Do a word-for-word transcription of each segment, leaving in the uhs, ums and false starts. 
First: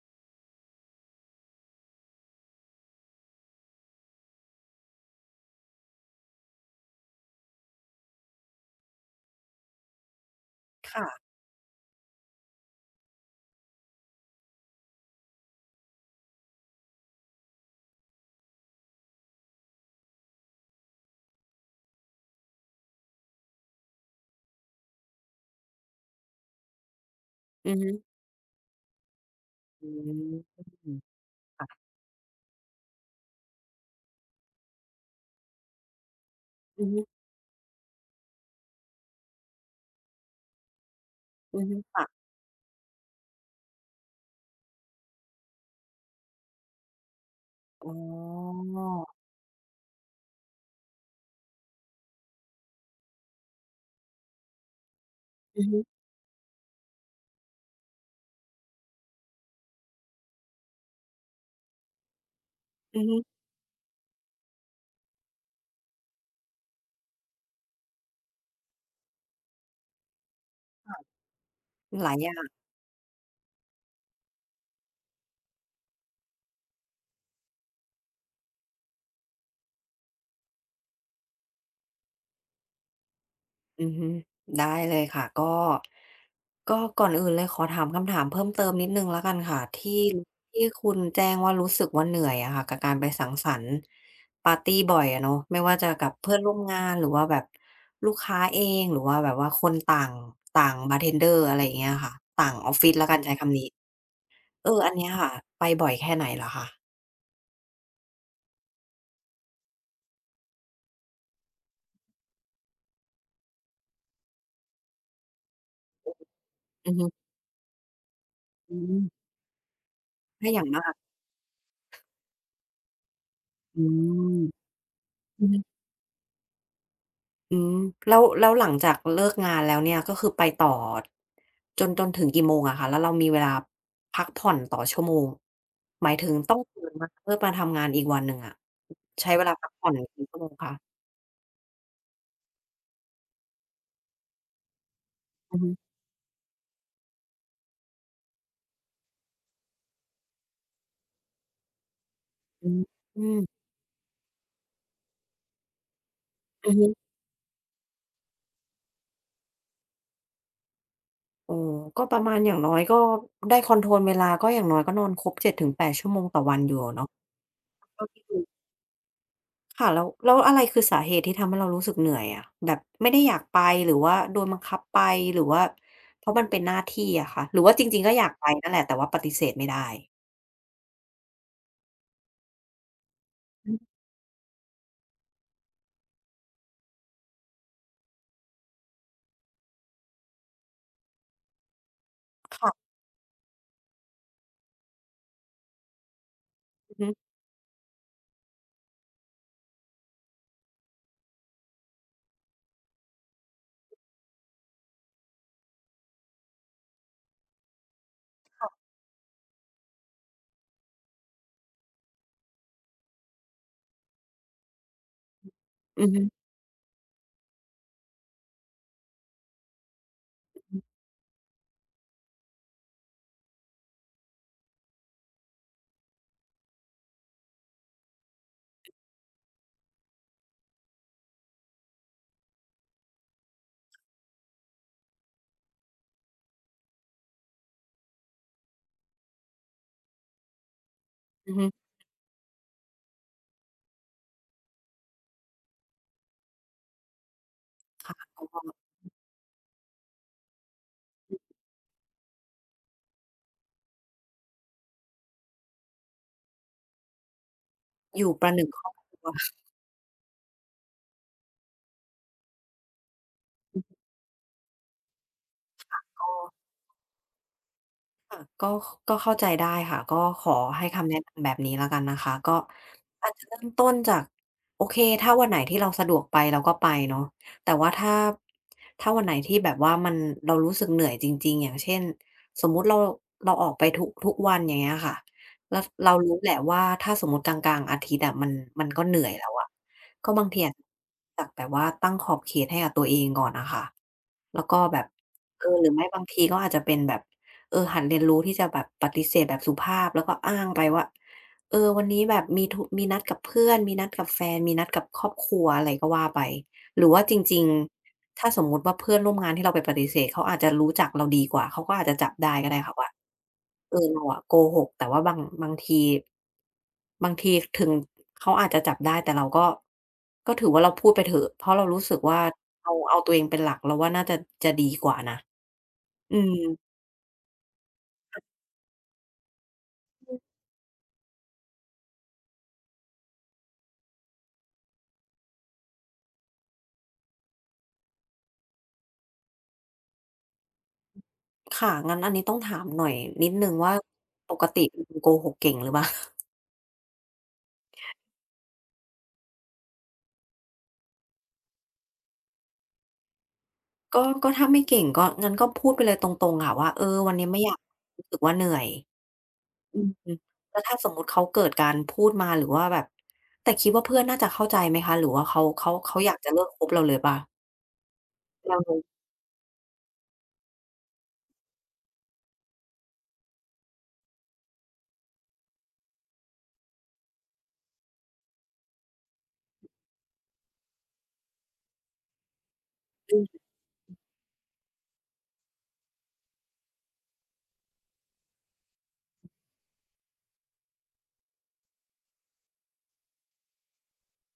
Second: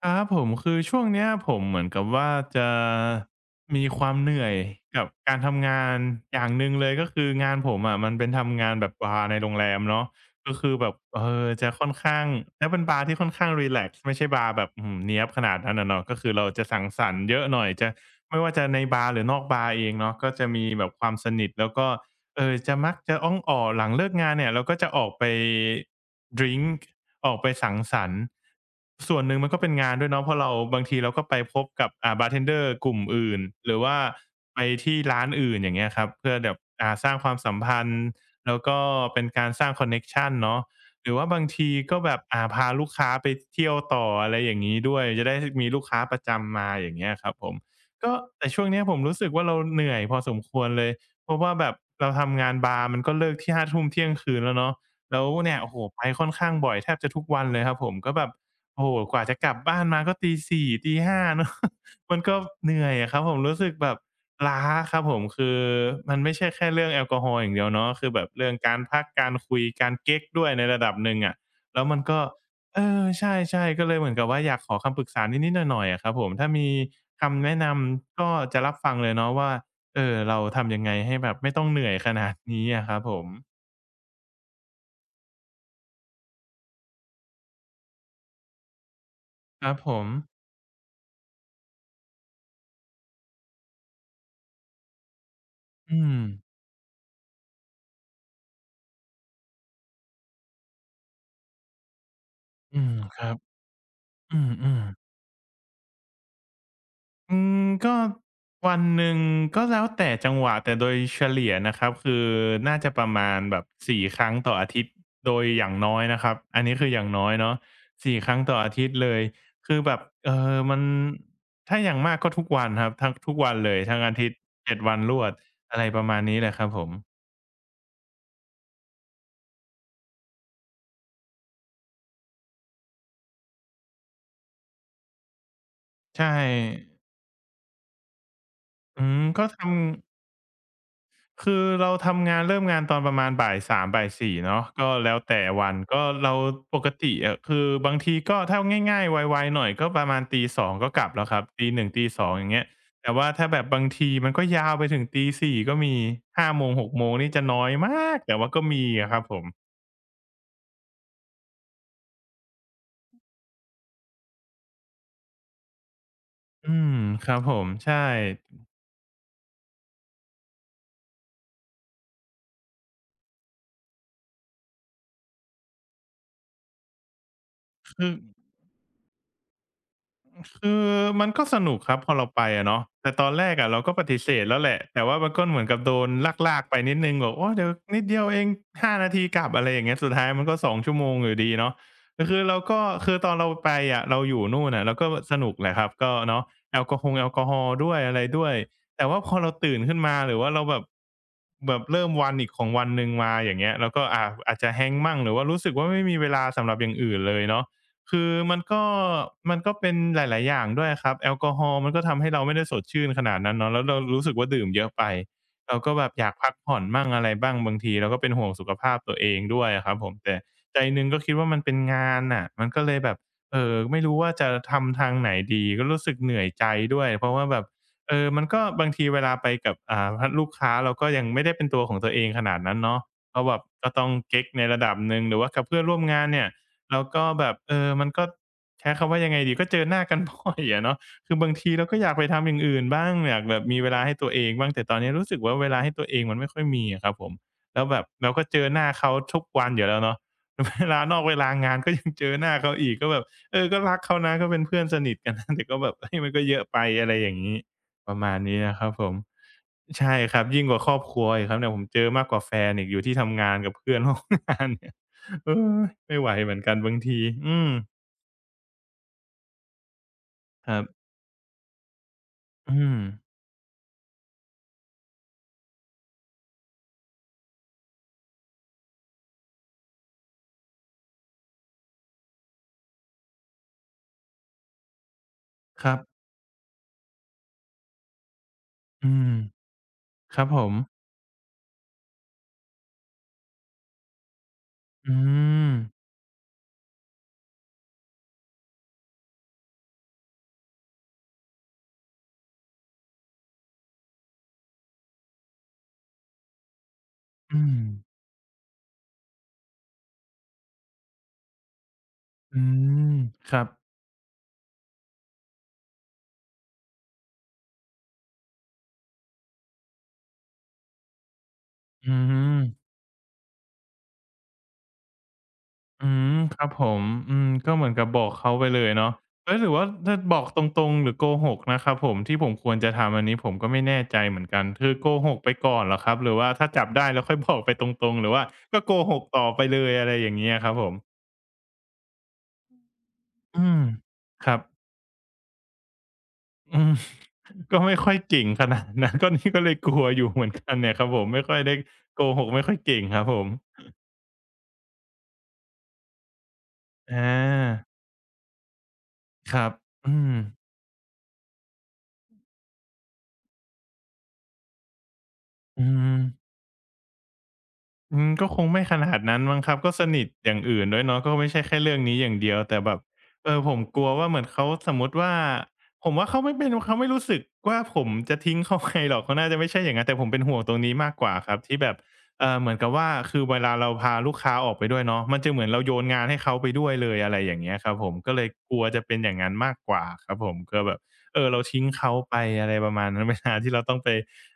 ครับผมคือช่วงเนี้ยผมเหมือนกับว่าจะมีความเหนื่อยกับการทำงานอย่างหนึ่งเลยก็คืองานผมอะมันเป็นทำงานแบบบาร์ในโรงแรมเนาะก็คือแบบเอค่ะอจะค่อนข้างแล้วเป็นบาร์ที่ค่อนข้างรีแลกซ์ไม่ใช่บาร์แบบอื้อฮือเนี๊ยบขนาดนั้นอะเนาะก็คือเราจะสังสรรค์เยอะหน่อยจะไม่ว่าจะในบาร์หรือนอกบาร์เองเนาะก็จะมีแบบความสนิทแล้วก็ เออจะมักจะอ้องอ่อหลังเลิกงานเนี่ยเราก็จะออกไปดริงก์ออกไปอืสัองฮึสรรค์ส่วนหนึ่งมันก็เป็นอืงานด้วยเนาะเพราะเรามบางทีเราก็ไปพบกับอ่าบาร์เทนเดอร์กลุ่มอื่นหรือว่าไปที่ร้านอื่นอย่างเงี้ยครับเพื่อแบบอืออ่าฮึสร้างความสัมพันธ์แล้วก็เป็นการสร้างคอนเน็กชันเนาะหรือว่าบางอือทีฮึก็แบค่ะบอ่าพาลูกค้าไปเที่ยวต่ออะไรอย่างงี้ด้วยจะได้มีลูกค้าประจำมาอย่างเงี้ยครับผมอ๋ก็แต่อช่วงเนี้ยผมรู้สึกว่าเราเหนื่อยพอสมควรเลย เพราะว่าแบบเราทำงานบาร์มันก็เลิกที่ห้าเที่ยงคืนแล้วเนาะแล้วเนี่ยอือโอ้โฮฮึไปค่อนข้างบ่อยแทบจะทุกวันเลยครับผมก็แบบโอ้โฮกว่าจะกลับบ้านมาก็ตีสี่ตีห้าเนาะ มันก็เหนื่อยอืออะคฮึรับผมรู้สึกแบบล้าครับผมคือมันไม่ใช่แค่เรื่องแอลกอฮอล์อย่างเดียวเนาะคือแบบเรื่องการพักการคุยการเก๊กด้วยในระดับหนึ่งอะแล้วมันหลายก็อย่างเออใช่ๆก็เลยเหมือนกับว่าอยากขอคำปรึกษานิดๆหน่อยๆอะครับผมถ้ามีคำแนะนำก็จะรับฟังเลยเนาะว่า เออเราทำยังไงให้แบบไม่ต้องเหนื่อยขนาดนี้อะครับผมอือฮึได้เลยค่ะก็ก็ก่อนอื่นเลยขอถามคำถามเพิ่มเติมนิดหนึ่งแล้วกันค่ะครับผที่มที่คุณแจ้งว่ารู้สึกว่าเหนื่อยอะค่ะกับการไปสังสรรค์ปาร์ตีบ่อยอะเนาะไม่ว่าจะอืกับมเพื่อนร่วมงานหรือว่าแบบลูกค้าเองหรือว่าแบบว่าคนต่างต่างบาร์เทนเดอร์อะไรอย่างเงี้ยค่ะต่างออฟอืฟิศมแล้วกัคนรัใช้บคำนี้อืเออมอันๆเนี้ยค่ะไปบ่อยแค่ไหนเหรอคะอืมก็วันหนึ่งก็แล้วแต่จังหวะแต่โดยเฉลี่ยนะครับคือน่าจะประมาณแบบสี่ครั้งต่ออาทิตย์โดยอย่างน้อยนะครับอันนี้คือือออฮึ ย่างน้อยเนาะสี่ครั้งต่ออาอืทิตย์เลยมคือแบบเอถ้าออย่างมันมากถ้าอย่างมากก็ทุกวันครับทั้งทุกวันเลยอืทั้งอาทิตย์มเจ็ดวันรวดอือฮึอะไรประมาณนี้แหละครับผมอืมแล้วแล้วหลังจากเลิกงานแล้วเนี่ยก็คือไปต่อจนจนถึงกี่โมงอะคะแล้วเรามีเวลาพักผ่อนต่อชั่วโมงหมายใช่ถึงต้องตื่นมาเพื่อมาทำงานอีกวันหนึ่งอะอืมใช้เวก็ลาพัทำ กผ่อนกี่ชั่วโมงคะคือเราทำงานเริ่มงานตอนประมาณบ่ายสามบ่ายสี่เนาะก็แล้วแต่อือฮึวันก็เราปกติอะคือบางทีก็ถ้าง่ายๆไวๆหน่อยก็ประมาณตีสองก็กลับแล้วครับตีหนึ่งตีสององอย่างเงี้อืยมแต่อืว่ามถ้าแบบบางทีมันก็ยาวไปถึงตีสี่ก็มีห้าโมอืงอฮึหกโมงนี่จะน้อยมากแต่ว่าก็มีอะครับผมโอ้ก็ประมาณอย่างน้อยก็ได้คอนโทรลเวลาก็อย่างน้อยก็นอนครบเจ็ดถึงแปดชั่วโมงต่อวันอือยู่มอะเนาะ ครับผมใช่ค่ะแล้วแล้วอะไรคือสาเหตุที่ทำให้เรารู้สึกเหนื่อยอะแบบไม่ได้อยากไปหรือว่าโดนบังคับไปหรือว่าเพราะมันเป็นหน้าที่อะคะหรือว่าจริงๆคือ ก็อยากไปนั่นแหละแต่ว่าปฏิเสธไม่ได้คือมันก็สนุกครับพอเราไปอะเนาะแต่ตอนแรกอะอืเรามก็ปฏิเสธแล้วแหละแต่ว่ามันก็เหมือนกับโดนลากๆไปนิดหนึ่งบอกโอ้เดี๋ยวนิดเดียวเองห้านาทีกลับอะไรอย่างเงี้ยสุดท้ายมันก็สองชั่วโมงอยู่ดีเนาะก็คือเราก็ค่ะคือตอนเราไปอะเราอยู่นู่นน่ะเราก็สนุกแหละครับก็เนาะแอลอืกออฮงแอฮึลกอฮอล์ด้วยอะไรด้วยแต่ว่าพอเราตื่นขึ้นมาหรือว่าเราแบบแบบเริ่มวันอีกของวันหนึ่งมาอย่างเงี้ยเราก็อ่าอาจจะ Hang มั่งหรือว่ารู้สึกว่าไม่มีเวลาสำหรับอย่างอื่นเลยเนาะ คือมันก็มันก็เป็นหลายๆ อย่างด้วยครับแอลกอฮอล์มันก็ทำให้เราไม่ได้สดชื่นขนาดนั้นเนาะแล้วเรารู้สึกว่าดื่มเยอะไปเราก็อืแบอบฮึอยากพักผ่อนบ้างอะไรบ้างบางทีเราก็เป็นห่วงสุขภาพตัวเองด้วยอะครับผมแต่ใจหนึ่งก็คิดว่ามันเป็นงานน่ะมันก็เลยแบบเอ่อไม่รู้ว่าจะทำทางไหนดีก็รู้สึกเหนื่อยใจด้วยเพราะว่าแบบเออมันก็บางทีเวลาไปกับอ่าพลูกค้าเราก็ยังไม่ได้เป็นตัวของตัวเองขนาดนั้นเนาะก็แบบก็ต้องเก๊กในระดับหนึ่งหรือว่ากับเพื่อนร่วมงานเนี่ย แล้วก็แบบเออมันก็ใช้คำว่ายังไงดีก็เจอหน้ากันบ่อยอะเนาะ คือบาอืงอฮึทีเราก็อยากไปทำอย่างอื่นบ้างอยากแบบมีเวลาให้ตัวเองบ้างแต่ตอนนี้รู้สึกว่าเวลาให้ตัวเองมันไม่ค่อยมีอะครับผมแล้วแบบค่เราะก็เจอหน้าเขาทุกวันอยู่แล้วเนาะ เวลานอกเวลางานก็ยังเจอหน้าเขาอีกก็แบบเออก็รักเขานะก็เป็นเพื่อนสนิทกันนะ แต่ก็แบบเฮ้ยมันก็เยอะไปอะไรอย่างงี้ประอยู่มาณประหนี้นึ่งนะคครอรับบผคมรัวใช่ครับยิ่งกว่าครอบครัวอีกครับเนี่ยผมเจอมากกว่าแฟนอีกอยู่ที่ทำงานกับเพื่อน ร่วมงานเนี่ย เออไม่ไหวเออ เหมือนกันบางทีอืมค่ะก็ก็เข้าใจได้ค่ะก็ขอครัให้บคำแนะนำแบบนี้แล้วกันนะคะก็อืมอาจจะเริ่มต้นจากโอเคถ้าวันไหนที่เราสะดวกไปเราก็ไปเนาะแต่ว่าถ้าถ้าวันไหนที่แบบว่ามันเรารู้สึกเหนื่อยจริงๆอย่างเช่นสมมุติเราเราออกไปทุกทุกวันอย่างเงี้ยค่ะแล้วครับเรารู้แหละว่าถ้าสมมุติกลางๆอาทิตย์อะมันมันก็อืเหนื่อมยแล้วอะก็ครับาบงผทีอามจจากแบบว่าตั้งขอบเขตให้กับตัวเองก่อนอะค่ะแล้วก็แบบอืเอมอหรือไม่บางทีก็อาจจะเป็นแบบ เออหัดเรียนรู้ที่จะแบบปฏิเสธแบบสุภาพแล้วก็อ้างไปว่าเออวันนี้แบบมีธุมีนัดกับเพื่อนมีนัดกับแฟนมีนัดกับครอบครัวอะไรก็ว่าไปหรือว่าจริอืงมๆถ้าสมมุติว่าเพื่อนร่วมงานที่เราไปปฏิเสธเขาอาจจะรู้จักเราดีกว่าเขาก็อาจจะจับได้อืก็ได้ค่ะว่ามครับเออเราอะโกหกแต่ว่าบางบางทีบางทีถึงเขาอาจจะจับได้แต่เราก็ก็ถือว่าเราพูดไปเถอะเพราะเรารู้สึอืกว่ามเอาเอาตัวเองเป็นหลักเราว่าน่าจะจะดีกว่านะอืมอืม ครับผมอืมก็เหมือนกับบอกเขาไปเลยเนาะเฮ้ยหรือว่าจะบอกตรงๆหรือโกหกนะครับผมที่ผมควรจะทำอันนี้ผมก็ไม่แน่ใจเหมือนกันคือโกหกไปก่อนเหรอครับหรือว่าถ้าจับได้แล้วค่อยบอกไปตรงๆหรือว่าก็โกหกต่อไปเลยอะไรอย่างเงี้ยครับผมค่ะงั้นอันนี้ต้องถามหน่อยนิดอืหนึ่งมว่าคปรับกติเป็นคนโกหกเก่งหรือเปล่า อืม ก็ไม่ค่อยเก่งขนาดนั้น ก็นี่ก็เลยกลัวอยู่เหมือนกันเนี่ยครับผมไม่ค่อยได้โกหกไม่ค่อยเก่งครับผมก็ก็ถ้าไม่เก่งก็งั้นก็พูดไปเลยตรงๆค่ะว่าเอออาวันนี้ไม่อยากรู้สึกว่าเหนื่อยครับอืมอืมแล้วถ้าสมมุติเขาเกิดการพูดมาหรือว่าแบบแต่คิดว่าเพื่อนน่าจะเข้าใจไหมคะหรือว่าเขาอืเขาเขาอยากม จะเลิกคบเราเลยเปล่าอืมก็คงไม่ขแ้ นาดนั้นมั้งครับก็สนิทอย่างอื่นด้วยเนาะก็ไม่ใช่แค่เรื่องนี้อย่างเดียวแต่แบบเออผมกลัวว่าเหมือนเขาสมมุติว่าผมว่าเขาไม่เป็นเขาไม่รู้สึกว่าผมจะทิ้งเขาไปหรอกเขาน่าจะไม่ใช่อย่างงั้นแต่ผมเป็นห่วงตรงนี้มากกว่าครับที่แบบเอ่อเหมือนกับว่าคือเวลาเราพาลูกค้าออกไปด้วยเนาะมันจะเหมือนเราโยนงานให้เขาไปด้วยเลยอะไรอย่างเงี้ยครับผมก็เลยกลัวจะเป็นอย่างนั้นมากกว่าครับผมก็แบบเออเราทิ้งเขาไปอะไรประมาณนั้น เวลาที่เราต้องไป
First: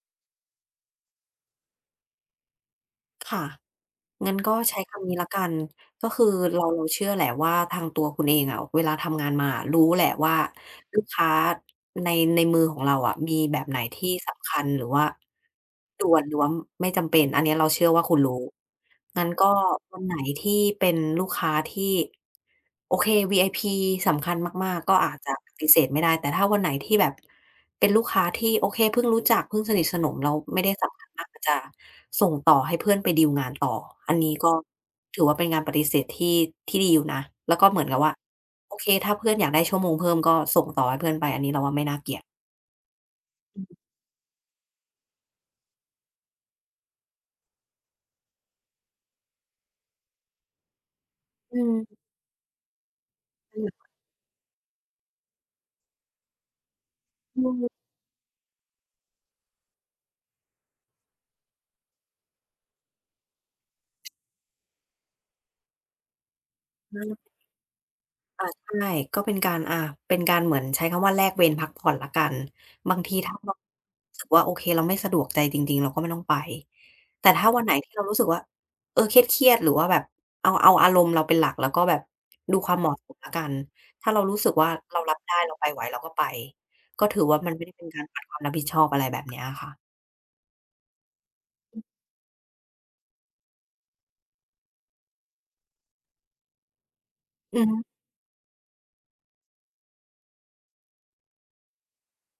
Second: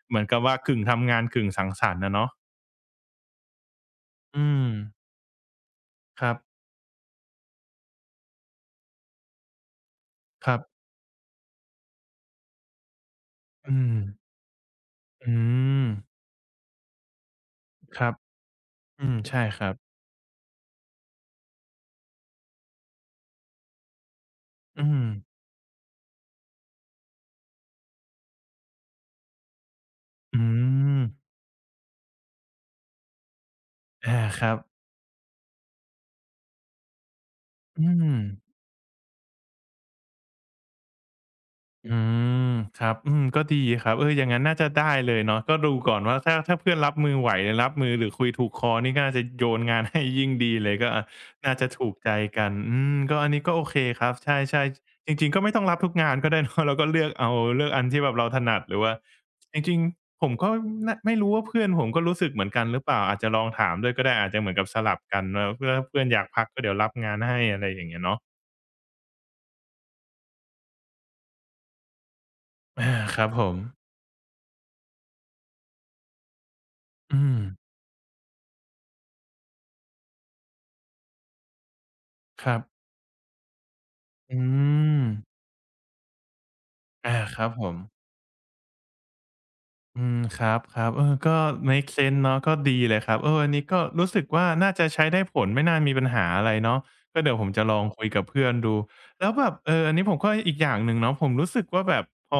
เหมือนกับว่ากึ่งทำงานกึ่งสังสรรค์อะเนาะค่ะงั้นอืก็ม ใช้คำนี้ละกันก็คืคอรับ เราเราเชื่อแหละว่าทางตัวคุณเองอะเวลาทำงานมาอะรู้แหละว่าครับลูกค้าในในมือของเราอะมีแบบไหอืนมที่สำคัญหรือว่าอืมด่วนหรือว่าไม่จำเป็นอันเนี้ยเราเชื่อคว่ารัคุบณรู้อืมงั้นใช่ก็ครับวันไหนที่เป็นลูกค้าที่ โอเค วี ไอ พี สำคัญมากอืๆก็มอาจจะปฏิเสธไม่ได้แต่ถ้าวันไหนที่แบบเป็นลูกค้าที่โอเคเพิ่งรู้จักเพิ่งสนิทสนมแล้วอืไม่ได้สำมคัญมากก็จะส่งต่อให้เพื่อนไปดีลงานต่ออันอานี้คก็รับถือว่าเป็นการปฏิเสธที่ที่ดีอยู่นะแล้วก็เหมืออืนกับว่าม โอเคถ้าเพื่อนอยากได้ชั่วโมงเพิ่มก็ส่งต่อให้เพื่อนไปอันนี้เราว่าไม่น่าอืเกลียดมครับอืมก็ดีครับเอออย่างงั้นน่าจะได้เลยเนาะก็ดูก่อนว่าถ้าถ้าเพื่อนรับมือไหวรับมือหรือคุยถูกคอนี่ก็น่าจะโยนงานให้ยิ่งดีเลยก็อะน่าอืจะถูกมใจกันอืมก็อันนี้ก็มัโอนเคแบครับใช่ๆจริงๆก็ไม่ต้องรับทุกงานก็ได้เนาะ เราก็เลือกเอาบอืมเลือกอันที่แบบเราถนัดหรือว่าจริงๆผมก็นไม่รู้ว่าเพื่อนผมก็รู้สึกเหมือนกันหรือเปล่าอาจจะลองถามด้วยก็ได้อาจจะเหมือนกับสลับกันเนาเพื่อถ้าเพื่อนอยากพักก็เดี๋ยวรับงานอา ให้อะไรอย่างเงี้ยเนาะใช่ก็เป็นการอ่าเป็นการเหมือนใช้คำว่าแลกเวรพักผ่อนแล้วกันอาบางทีครับถ้าผเรามรู้สึกว่าโอเคเราไม่สะดวกใจจริงๆเราก็ไม่ต้องไปอืแต่มถ้าวันไหนที่เรารู้สึกว่าเออเครียดๆหรือว่าแบบเอาเอาอารมณ์เราเป็นหลักแล้วก็แบบคดูรับ ความเหมาะสมแล้วกันถ้าเรารู้อืสึกว่าเรามรับได้เราไปไหวเราก็ไปก็อาถือคว่ารัมับนไม่ผได้ม เป็นการขาดความรับผิดชอบอะไรแบบเนี้ยอะค่ะอืมครับๆเออก็เมกเซนเนาะก็ดีเลยครับเอออันนี้ก็รู้สึกว่าน่าจะใช้ได้ผลไม่น่ามีปัญหาอะไรเนาะก็เดี๋ยวผมอืจะอลฮึองคุยกับเพื่อนดูแล้วแบบเอออันนี้ผมก็อีกอย่างหนึ่งเนาะผมรู้สึกว่าแบบพอ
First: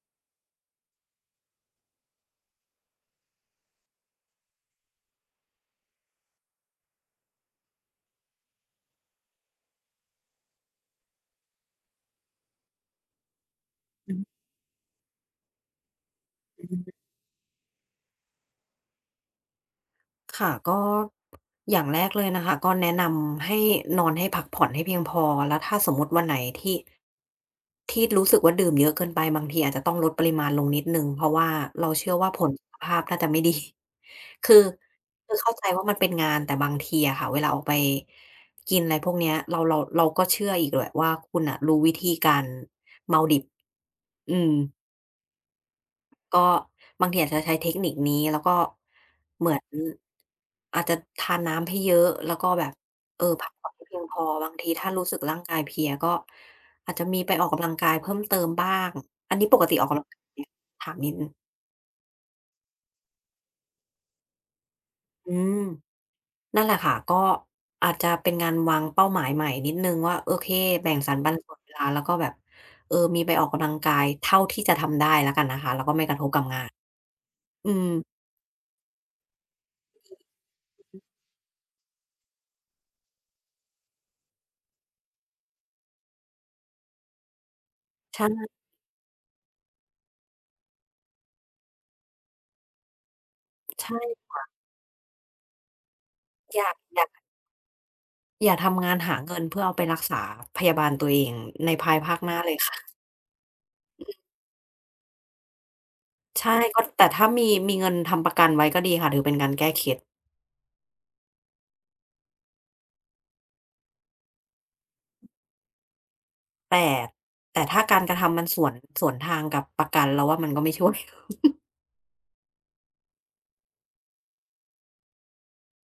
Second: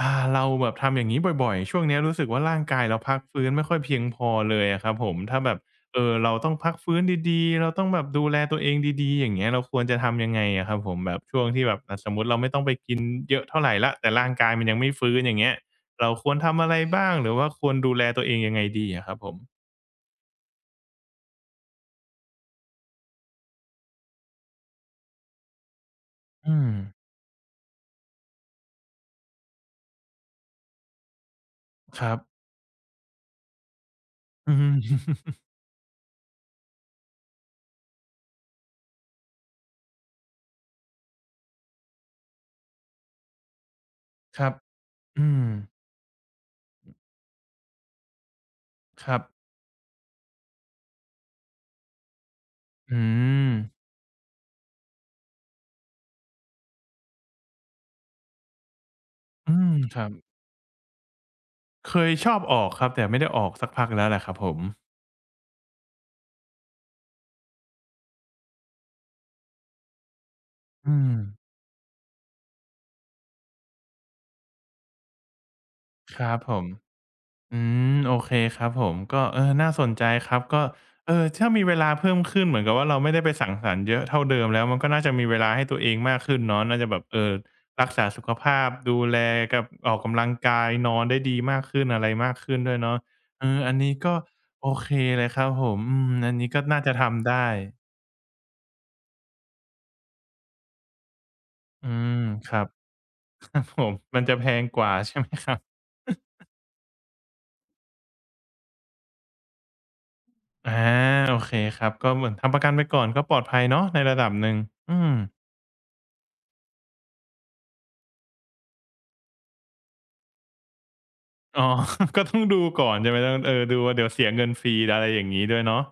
อ่าเราแบบทำอย่างงี้บ่อยๆช่วงเนี้ยรู้สึกว่าร่างกายเราพักฟื้นไม่ค่อยเพียงพอเลยอะครับผมถ้าแบบเออเราต้องพักฟื้นดีๆเราต้องแบบดูแลตัวเองดีๆอย่างเงี้ยเราควรจะทำยังไงอะครับผมแบบช่วงที่แบบอะสมมุติเราไม่ต้องไปกินเยอะเท่าไรแล้วแต่อืร่างอกายมันยังไม่ฟื้นอย่างเงี้ย เราควรทำอืออะไรฮึบ้างหรือว่าควรดูแลตัวเองยังไงดีอะครับผมค่ะก็อย่างแรกเลยนะคะก็แนะนำให้นอนให้พักผ่อนให้เพียงพอแล้วถ้าสมมุติวันไหนอืมที่ ที่รู้สึกว่าดื่มเยอะเกินไปบางทีอาจจะต้องลดปริมาณลงนิดหนึ่งเพราะว่าเราคเชื่รัอว่าผบลสุขภาพน่าจะไม่ดี อืคืออฮึ คือเข้าใจว่ามันเป็นงานแต่บางทีอะค่ะเวลาออกไปกินอะไรพวกเนี้ยเราเราเราก็เชื่ออีกแหละว่าคุณน่ะรู้วิธีการเมาดิบอื คม รับอืมก็บางทีอาจจะใช้เทคนิคนี้แล้วก็ครับเหมือนอาจจะทานน้ำให้เยอะแล้วก็แบบอืเออพักมผ่อนให้เพียงพอบางทีถ้ารู้สึกร่างกายเพลียก็อาจจะมีไปออกกำลังกายเพิ่มเติมบ้างอันนี้อืปกมติออกคกำลัรังบ กายไหมถามนิดหนึ่งเคยชอบออกครับแต่ไม่ได้ออกสักพักแล้วแหละครับผมอืมนั่นแหละค่ะก็อาจจะเป็นการวางเป้าหมายใหม่นิดหนึ่งว่าโอเคแบ่อืงสมรรปันส่วนเวลาแล้วก็แบบเออมีไปออกกำลังกายเท่าที่จะทำได้แล้วกันนะคะแล้วก็ไม่กคระทบรับกับผงาม นอือืมมโอเคครับผมก็เออน่าสนใจครับก็เออถ้ามีเวลาเพิ่มขึ้นเหมือนกับว่าเราไม่ได้ไปสังสรรค์เยอะเท่าเดิมแล้วมันก็น่าจะมีเวลาให้ตัวเองมากขึ้นเนาะน่าจะแบบเอ่อรักษาสุใช่ขภาพดูแลกับออกกำลังกายนอนได้ดีมากขึ้นอะไรมากขึ้นด้วยเนาะเอออันนี้ใช่ก็โอเคเลยครับผมอืมอันนี้อก็ยากน่าจะอยาก ทำได้อย่าทำงานหาเงินเพื่อเอาไปรักษาพยาบาลตัวเองในอืภายภามคหน้าเลคยรับค่ะผม มันจะแพงกว่าใช่ไหมครับใช่ก็แต่ถ้ามีมีเงินทำประกันไว้ก็ดีค่ะถือเป็นการแก้เคล็ดอาโอเคครับก็เหมือนทำประกันไปก่อนก็ปลอดภัยเนาะในระดับหนึ่งอืม แต่แต่ถ้าการกระทำมันสวนสวนทางกับประกันเราว่ามันก็ไม่ ช่วยอ๋อ ก็ต้องดูก่อนใช่ไหมต้องเออดูว่าเดี๋ยวเสียเงินฟรีอะไรอย่างนี้ด้วยเนาะ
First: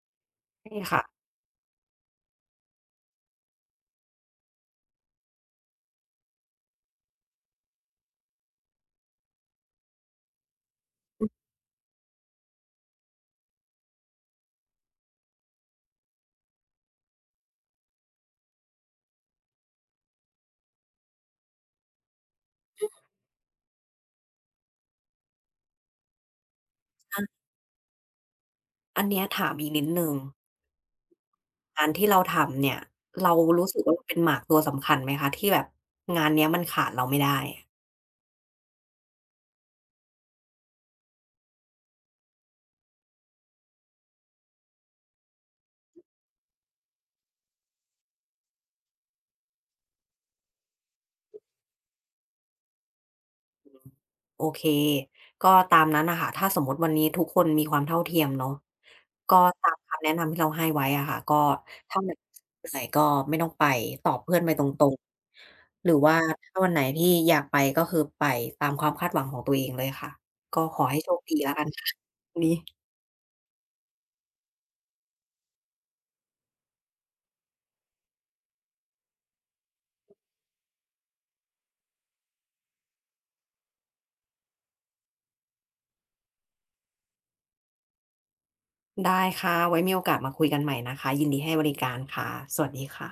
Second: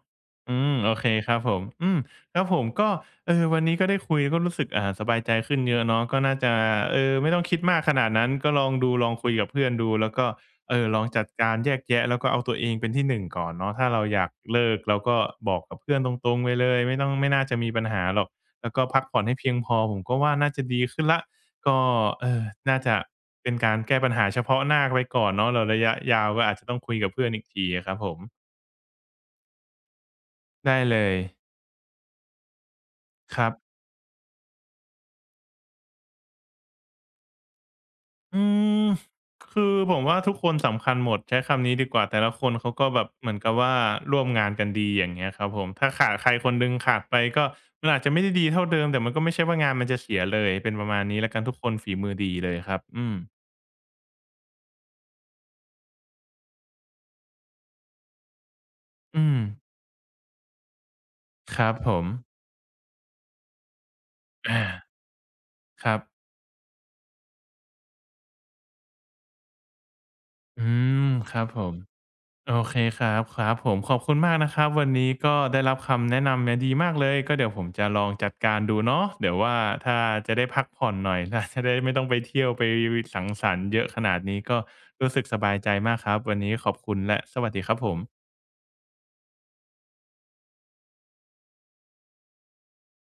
อืใช่มโอค่ะเคครับผมอืมครับผมก็เออวันนี้ก็ได้คุยก็รู้สึกอ่าสบายใจขึ้นเยอะเนาะก็น่าจะเออไม่ต้องคิดมากขนาดนั้น ก็ลองดูลองคุยกับเพื่อนดูแล้วก็เออลองจัดการแยกแยะ แล้วก็เอาตัวเองเป็นที่หนึ่งก่อนเนาะถ้าเราอยากเลิกเราก็บอกกับเพื่อนตรงๆไปเลย ไม่ต้องไม่น่าจะมีปัญหาหรอกแล้วก็พักผ่อนให้เพียงพอผมก็ว่าน่าจะดีขึ้นละ ก็เออน่าจะเป็นการแก้ปัญหาเฉพาะหน้าไปก่อนเนาะแล้วระยะยาวก็อาจจะต้องคุยกับเพื่อนอีกทีอะครับผมอันเนี้ยถามอีกนิดหนึ่งได้เลยงานที่เราทำเนี่ยเราครัรู้บสึกว่าเราเป็นหมากตัวสำคัญไหมคะที่แบบงานเนี้ยมันขาดเราไม่ได้ อืมคือผมว่าทุกคนสำคัญหมดใช้คำนี้ดีกว่า แต่ละคนเขาก็แบบเหมือนกับว่าร่วมงานกันดีอย่างเงี้ยครับผมถ้าขาดใครคนหนึ่งขาดไปก็มันอาจจะไม่ได้ดีเท่าเดิมแต่มันก็ไม่ใช่ว่างานมันจะเสียเลย เป็นประมาณนี้แล้วกันทุกคนฝีมือดีเลยครับอืมโอเคก็ตามนั้นน่ะค่ะถ้าสมมุติวันนี้ทุกคนมีความเท่าเทียมเนาะอืก็มตามคำแนะนำที่เราให้ไว้อะค่ะก็ครับผถ้ามมันเหนื่อยก็ไม่ต้องไปตอบเพื่อนไปอาตรงๆหครือรับว่าถ้าวันไหนที่อยากไปก็คือไปตามความคาดหวังของตัวเองเลยค่ะก็อืขอให้มโชคคดีรับแล้วผกันม ค่ะวันโอนี้เคครับครับผมขอบคุณมากนะครับวันนี้ก็ได้รับคำแนะนำเนี่ยดีมากเลยก็เดี๋ยวผมจะลองจัดการดูเนาะเดี๋ยวว่าถ้าจะได้พักผ่อนหน่อยถ้าจะได้ไม่ต้องไปเที่ยวไปสังสรรค์เยอะขนาดนี้ก็รู้สึกสบายใจมากครับวันนี้ขอบคุณและสวัสดีครับผมได้ค่ะไว้มีโอกาสมาคุยกันใหม่นะคะยินดีให้บริการค่ะสวัสดีค่ะ